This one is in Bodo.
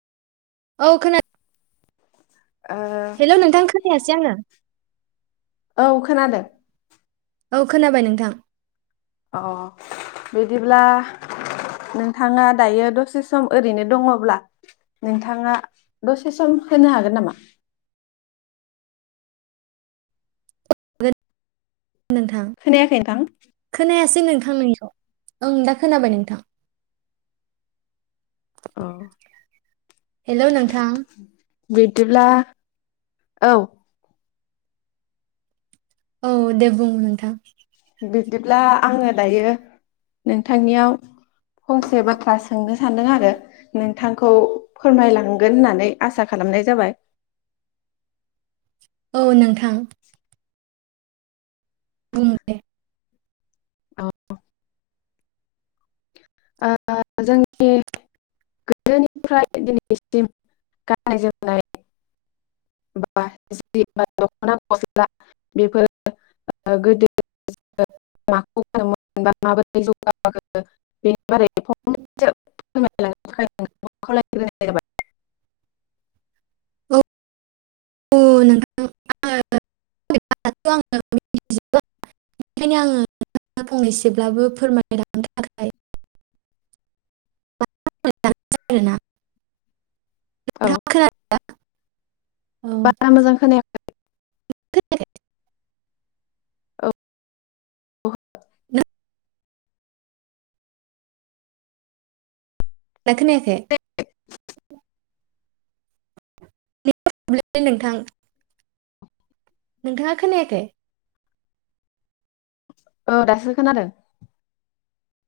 औ खोना ओ हेल' नोंथां खोनायासै आङो औ खोनादों। औ खोनाबाय नोंथां अ बिदिब्ला नोंथाङा दायो दसे सम ओरैनो दङब्ला नोंथाङा दसे सम होनो हागोन नामा? गो नोंथां खोनायाखै नोंथां खोनायासै नोंथां [unintelligible] ओं दा खोनाबाय नोंथां औ हेल' नोंथां बिदिब्ला औ औ दे बुं नोंथां बिदिब्ला आङो दायो। नोंथांनियाव फंसे बाथ्रा सोंनो सानदों आरो नों थांखौ फोरमायलांगोन होननानै आसा खालामनाय जाबाय औ नोंथां बुं दे अ ओ जोंनि गोदोनिफ्राय दिनैसिम गाननाय जोमनाय बा जि बा दख'ना गस्ला बेफोरो ओ गोदो माखौ [unintelligible] बा माबोरै जगार जा [unintelligible] बेनि बारै [unintelligible] थाखाय [unintelligible] [unintelligible] [unintelligible] औ नोंथाङा खोना औ बारा मोजां खोनाया [unintelligible] खोनायाखै औ दा खोनायाखै? [unintelligible] नोंथां नोंथाङा खोनायाखै? औ दासो खोनादों